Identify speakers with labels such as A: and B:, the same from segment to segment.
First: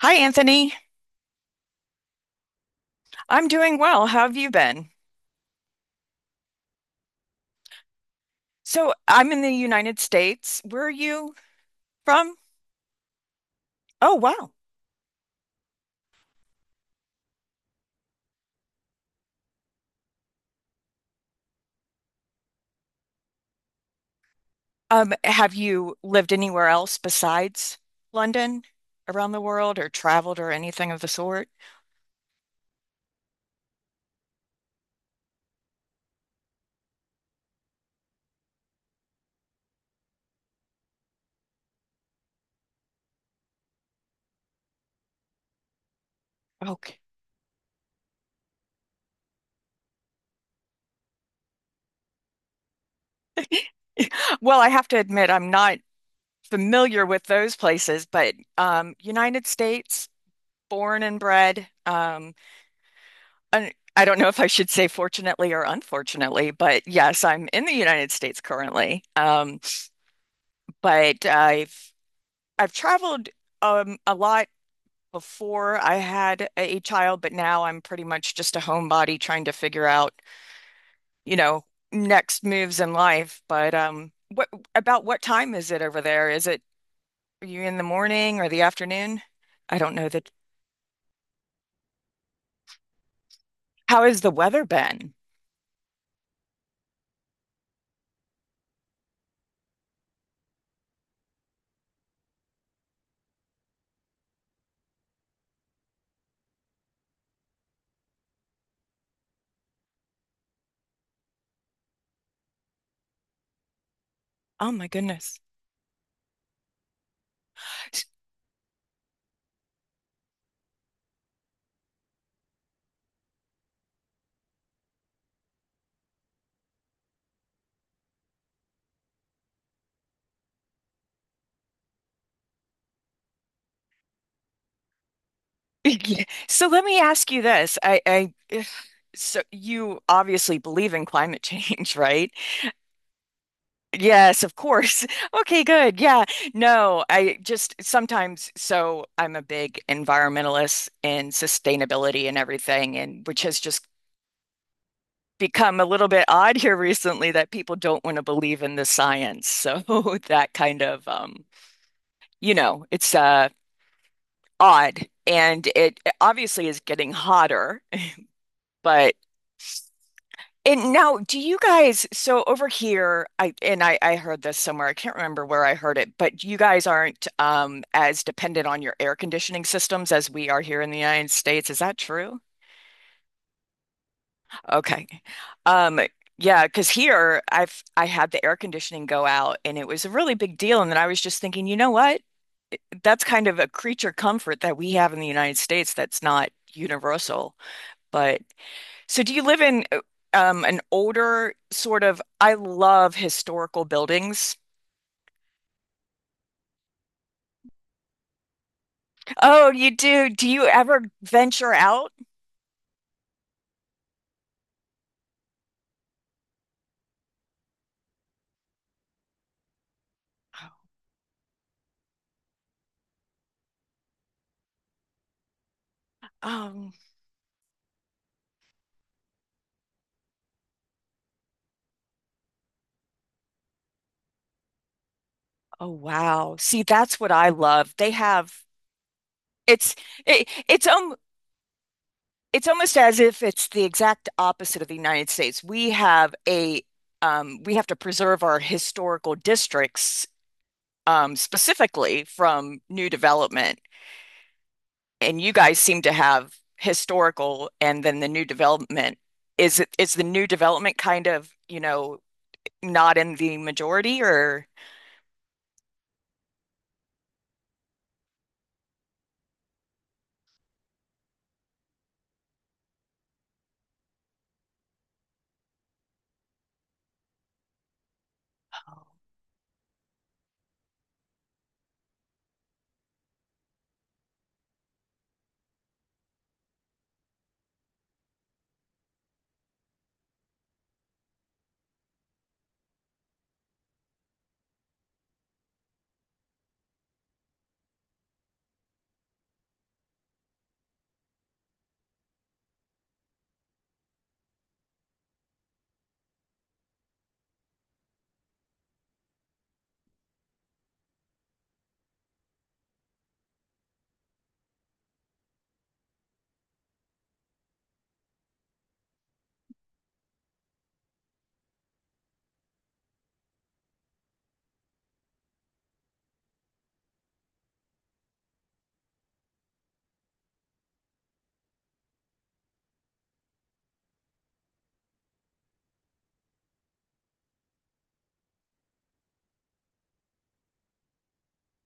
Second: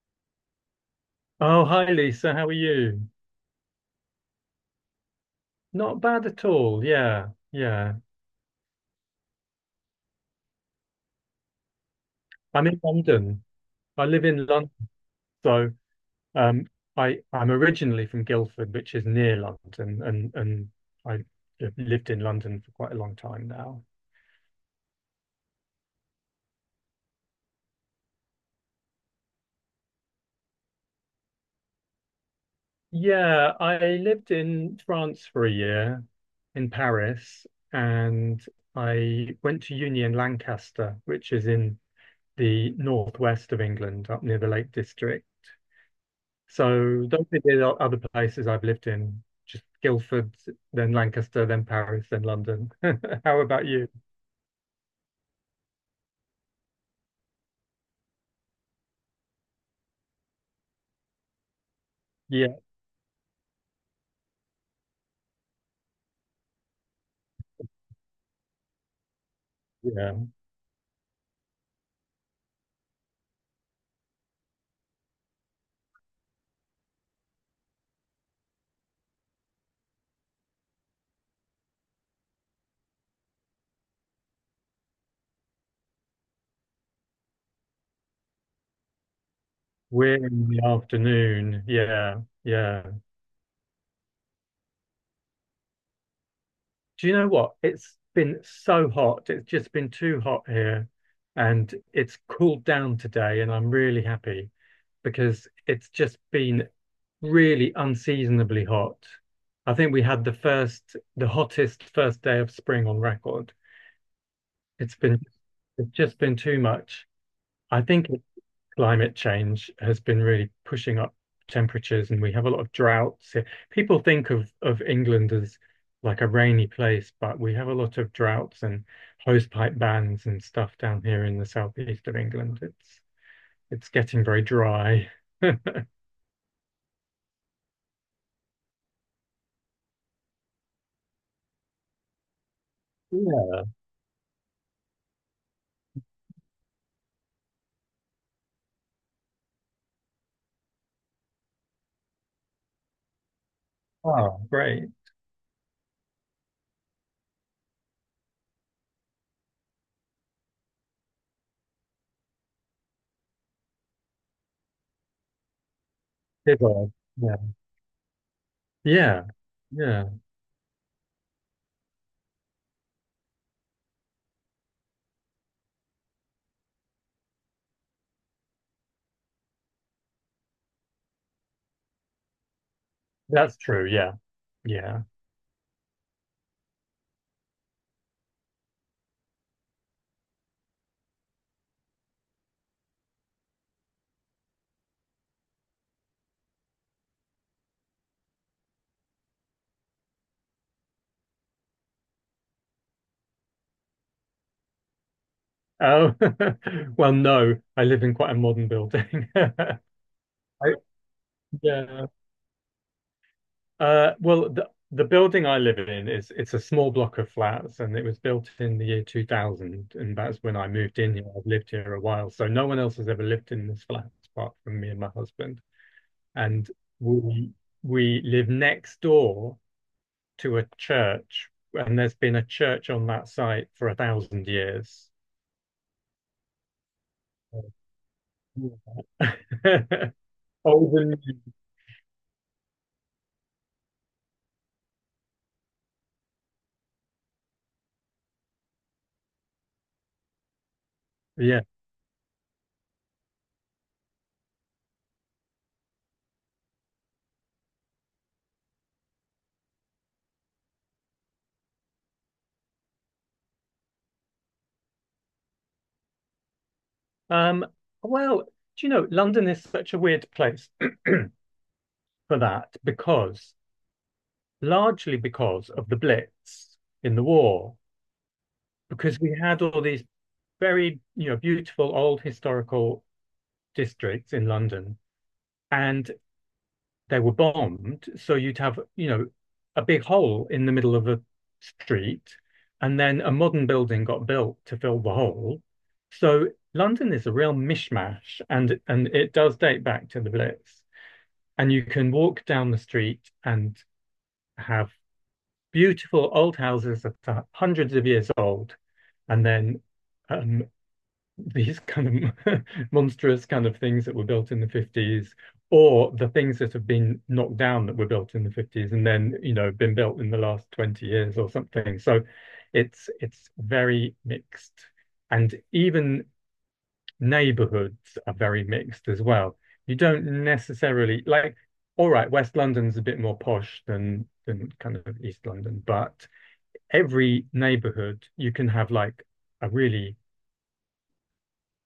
A: Hi, Anthony.
B: Oh, hi Lisa, how are you?
A: I'm doing well. How have you been?
B: Not bad at all. Yeah, yeah.
A: So, I'm in the United States. Where are you from?
B: I'm in London. I
A: Oh,
B: live in
A: wow.
B: London, so um, I I'm originally from Guildford, which is near London, and I have lived in London for quite a long time now.
A: Have you lived anywhere else besides London around the world or traveled or anything of the sort?
B: Yeah, I lived in France for a year, in Paris, and I went to uni in Lancaster, which is in the northwest of England, up near the Lake District.
A: Okay.
B: So those are the other places I've lived in, just Guildford, then Lancaster, then Paris, then London. How about you?
A: Well, I have to admit, I'm not familiar with those places, but United States, born and bred.
B: Yeah,
A: I don't know if I should say fortunately or unfortunately, but yes, I'm in the United States currently.
B: yeah.
A: But I've traveled a lot before I had a child, but now I'm pretty much just a homebody trying to figure out, you know, next moves in life. But what about what time is it over there? Is it are you in the morning or the afternoon? I don't know
B: We're
A: that.
B: in the afternoon. Yeah, yeah.
A: How has the weather been?
B: Do you know what? It's been so hot. It's just been too hot here. And it's cooled down today, and I'm really happy because it's just been really unseasonably hot. I think we had the first, the hottest first day of spring on record.
A: Oh my
B: It's been
A: goodness.
B: it's just been too much. I think climate change has been really pushing up temperatures, and we have a lot of droughts here. People think of England as like a rainy place, but we have a lot of droughts and hosepipe bans and stuff down here in the southeast of England. It's getting very dry.
A: So let me ask you this. I so you obviously believe in climate change, right?
B: Yeah.
A: Yes, of course. Okay, good. Yeah. No, I just sometimes, so I'm a big environmentalist and sustainability and everything, and which has just
B: Oh, great.
A: become a little bit odd here recently that people don't want to believe in the science. So that kind of, it's odd. And it
B: It
A: obviously is
B: was.
A: getting
B: Yeah.
A: hotter, but
B: Yeah. Yeah.
A: and now, do you guys, so over here, I heard this somewhere. I can't remember where I heard it, but you guys aren't as dependent on your air conditioning systems as we are here in the United States. Is that true?
B: That's true. Yeah. Yeah.
A: Okay. Um, yeah, because here I had the air conditioning go out and it was a really big deal. And then I was just thinking, you know what? That's kind of a creature comfort that we have in the United States that's not universal. But. So do you live in an older sort of, I love historical buildings.
B: Oh, well, no, I live in quite a modern building.
A: Oh,
B: I,
A: you do. Do you ever venture
B: yeah.
A: out?
B: Well, the building I live in is it's a small block of flats, and it was built in the year 2000, and that's when I moved in here. I've lived here a while, so no one else has ever lived in this flat apart from me and my husband. And
A: Um,
B: we we live next door to a church, and there's been a church on that site for 1,000 years.
A: oh wow. See, that's what I love. They have it's it, it's um
B: Older,
A: it's almost as if it's the exact opposite of the United States. We have a we have to preserve our historical districts
B: yeah.
A: specifically from new development. And you guys seem to have historical and then the new development. Is it is the new development kind of, not in the majority or
B: Um, well, do you know, London is such a weird place for that because largely because of the Blitz in the war, because we had all these very beautiful old historical districts in London, and they were bombed. So you'd have a big hole in the middle of a street, and then a modern building got built to fill the hole. So London is a real mishmash, and it does date back to the Blitz. And you can walk down the street and have beautiful old houses that are hundreds of years old, and then um, these kind of monstrous kind of things that were built in the 50s, or the things that have been knocked down that were built in the 50s and then, been built in the last 20 years or something. So it's very mixed. And even neighborhoods are very mixed as well. You don't necessarily like, all right, West London's a bit more posh than kind of East London, but every neighborhood you can have like a really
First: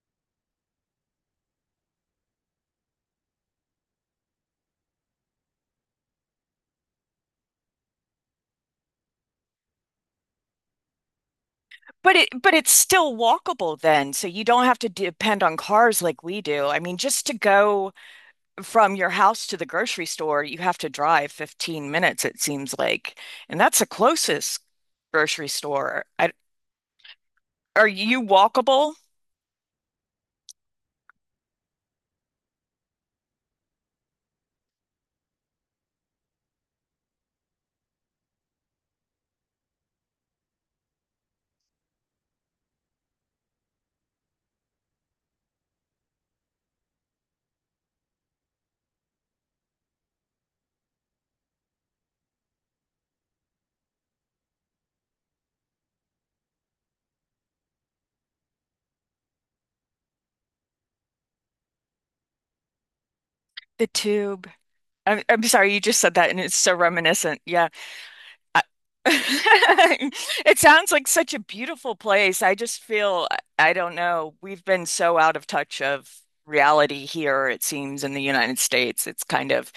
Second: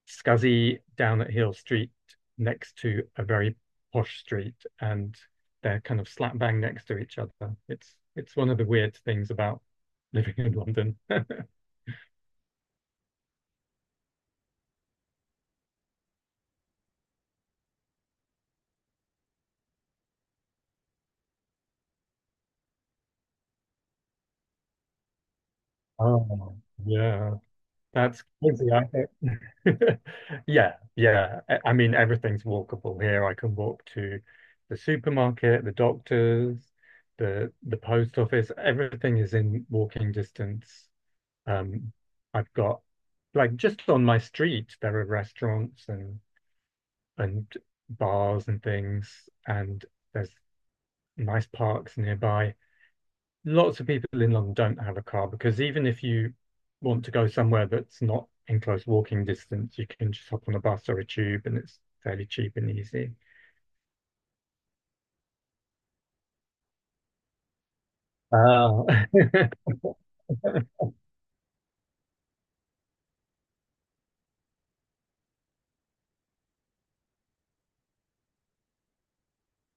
B: scuzzy down at heel street next to a very posh street and they're kind of slap bang next to each other. It's one of the weird things about living in London.
A: but it's still walkable then, so you don't have to depend on cars like we do. I mean, just to go from your house to the grocery store, you have to drive 15 minutes, it seems like. And that's the closest grocery store. I,
B: Oh, yeah,
A: are you
B: that's crazy, I
A: walkable?
B: think. Yeah, yeah. I mean, everything's walkable here. I can walk to the supermarket, the doctors, the post office. Everything is in walking distance. Um, I've got like just on my street there are restaurants and and bars and things, and there's nice parks nearby. Lots of people in London don't have a car because even if you want to go somewhere that's not in close walking distance, you can just hop on a bus or a tube and it's fairly cheap and easy.
A: The tube. I'm sorry, you just said that and it's so reminiscent. Yeah. I-
B: Oh,
A: It sounds like such a beautiful place. I just feel, I don't know, we've been so out of touch of reality here, it seems, in the United States. It's kind of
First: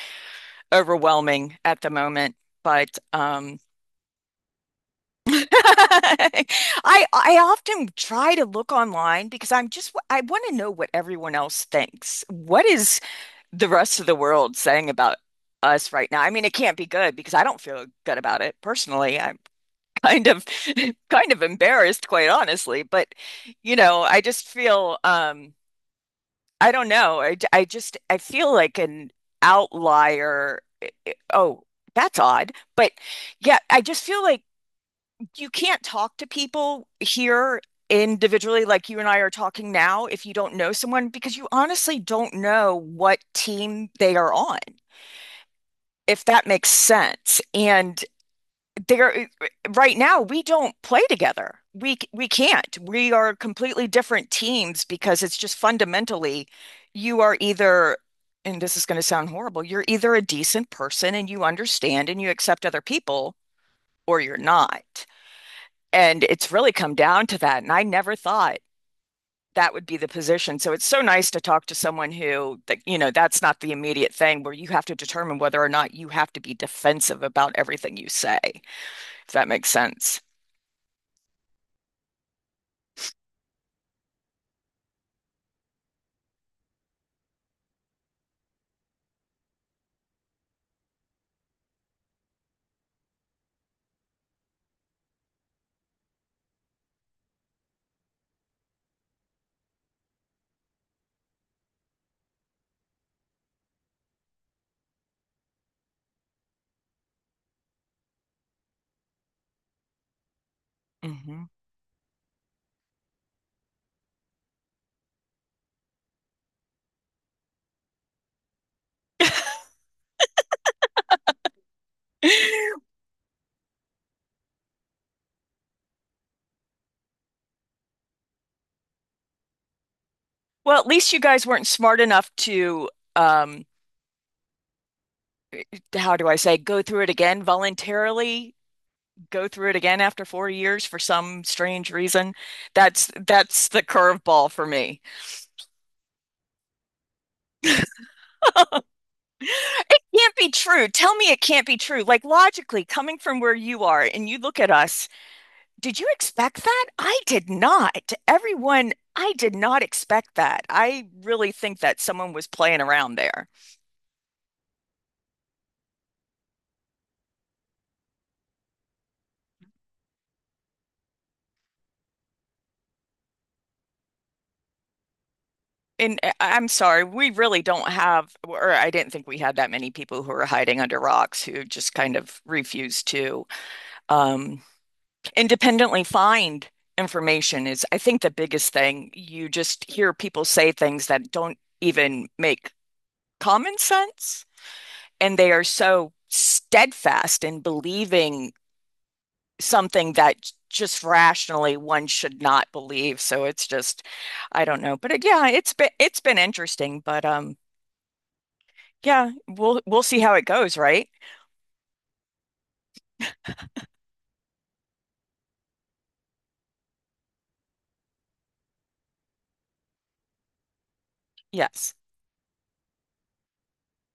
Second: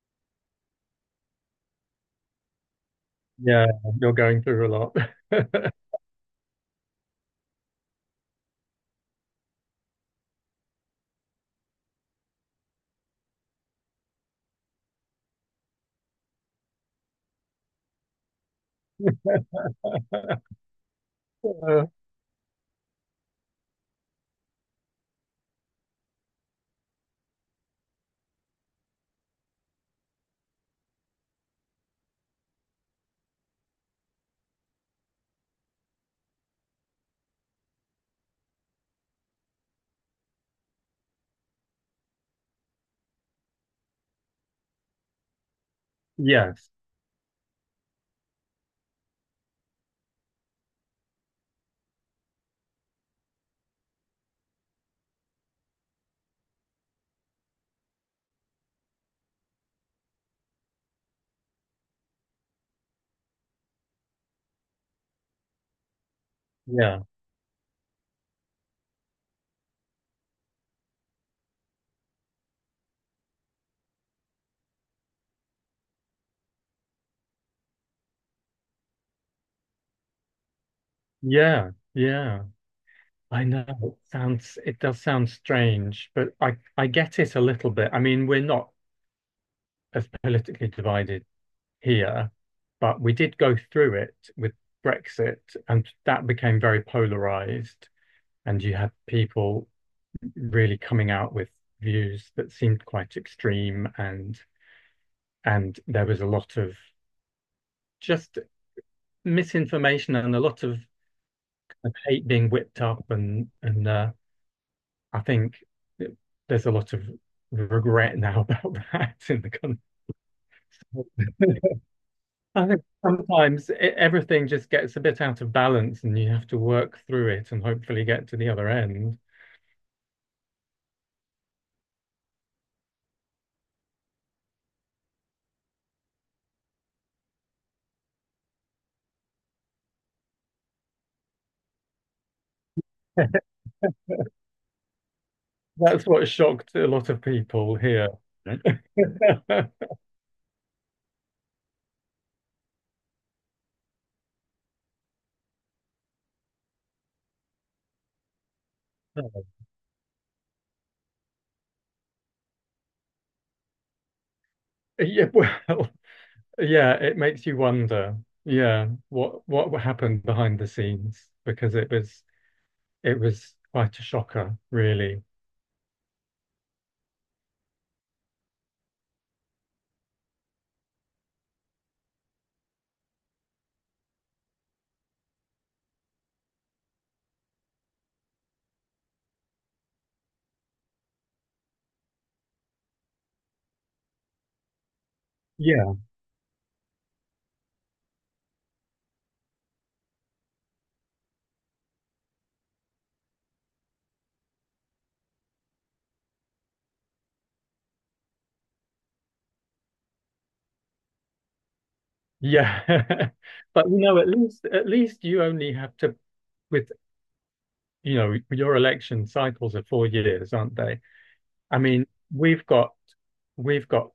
A: overwhelming at the moment. But
B: yeah, you're going through a lot.
A: I often try to look online because I want to know what everyone else thinks. What is the rest of the world saying about us right now? I mean, it can't be good because I don't feel good about it personally kind of kind of
B: Uh,
A: embarrassed, quite honestly. But you know, I just feel I don't know. I feel like an outlier. Oh, that's odd. But yeah, I just feel like you can't talk to people here individually like you and I are talking now if you don't know someone because you honestly don't know what team they are on, if that makes
B: yes,
A: sense. And there eh, right now we don't play together. We can't. We are completely different teams because it's just fundamentally you are either and this is going to sound horrible, you're either a decent person and you understand and you accept other people or you're not. And it's really come
B: yeah,
A: down to that. And I never thought that would be the position. So it's so nice to talk to someone who that you know that's not the immediate thing where you have to determine whether or not you have to be defensive about everything you say, if that makes sense.
B: yeah, yeah. I know it does sound strange, but I get it a little bit. I mean, we're not as politically divided here, but we did go through it with Brexit, and that became very polarized, and you had people really coming out with views that seemed quite extreme, and there was a lot of just misinformation and a lot of
A: Hmm.
B: hate being whipped up and I think th- there's a lot of regret now about that in the country. I think sometimes everything just gets a bit out of balance and you have to work through it and hopefully get to the other end.
A: Well, at least you guys weren't smart enough to, how do I say, go through it again voluntarily, go through it again after 4 years for some strange reason. That's that's the curveball for me.
B: That's what shocked a lot of people here.
A: It can't be true. Tell me it can't be true. Like logically, coming from where you are and you look at us, did you expect that? I did not. Everyone, I did not expect that. I really think that someone was playing around there.
B: Yeah, well, yeah, it makes you wonder, yeah, what happened behind the scenes because it was quite a shocker, really.
A: And I'm sorry, we really don't have, or I didn't think we had that many people who are hiding under rocks who just kind of refuse to um, independently find information is, I think, the biggest thing. You just hear people say things that don't even make common sense and they are
B: Yeah.
A: so steadfast in believing something that just rationally one should not believe. So it's just, I don't know. But it, yeah, it's been interesting. But yeah, we'll see how it goes, right?
B: Yeah. But at least you only have to with your election cycles are 4 years, aren't they? I
A: Yes.
B: mean, we've got we've got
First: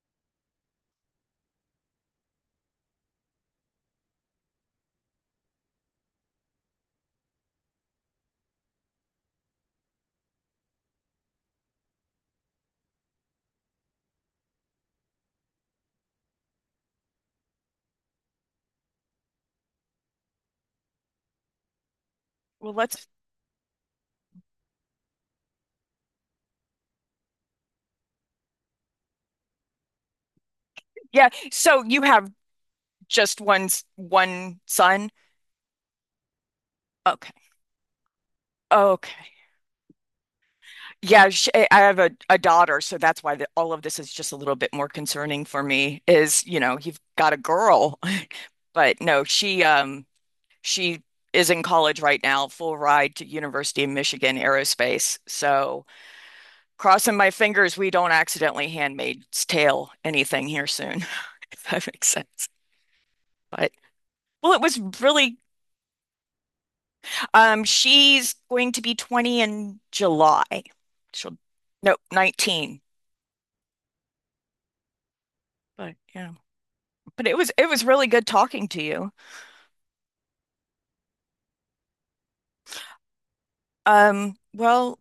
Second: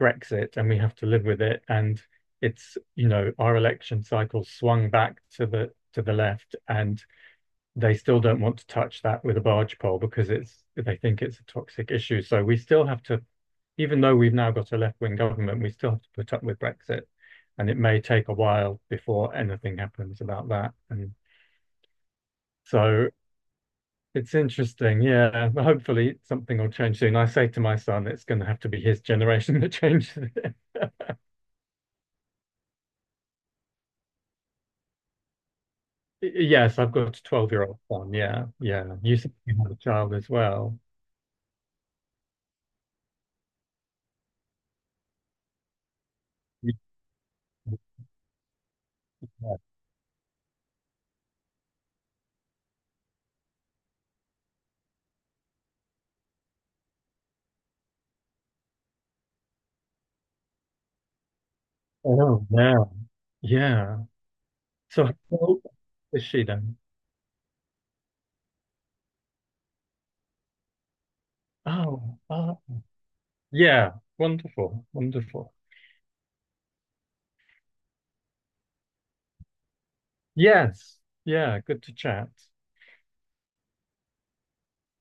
B: Brexit and we have to live with it and it's our election cycle swung back to the left and they still don't want to touch that with a barge pole because it's they think it's a toxic issue. So we still have to even though we've now got a left-wing government, we still have to put up with Brexit, and it may take a while before anything happens about that. And
A: Well, let's.
B: so it's interesting, yeah. Hopefully something will change soon. I say to my son, it's going to have to be his generation that changes it.
A: Yeah. So you have just one son.
B: Yes, I've got a
A: Okay.
B: 12-year-old son. Yeah, yeah. You
A: Okay.
B: said you had a child as well.
A: Yeah, sh I have a daughter, so that's why the, all of this is just a little bit more concerning for me is, you know, you've got a girl. But no,
B: Yeah.
A: she is in college right now, full ride to University of Michigan Aerospace. So crossing my fingers we don't accidentally Handmaid's Tale anything here soon, if that makes
B: Oh,
A: sense.
B: yeah.
A: But
B: Yeah.
A: well, it was
B: So how
A: really.
B: old is she then?
A: She's going to be 20 in July. She'll No,
B: Oh,
A: 19.
B: yeah. Wonderful, wonderful.
A: But yeah. But it was really good talking to you.
B: Yes. Yeah. Good to chat.
A: Well,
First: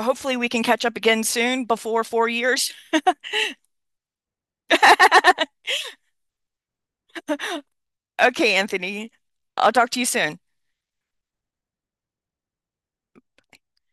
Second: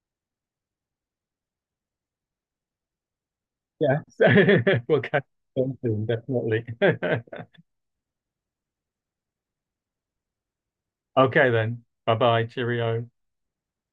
A: hopefully we can catch up again soon before 4 years.
B: Yes. We'll catch up soon, definitely.
A: Okay, Anthony. I'll talk to you soon.
B: Okay then. Bye bye. Cheerio.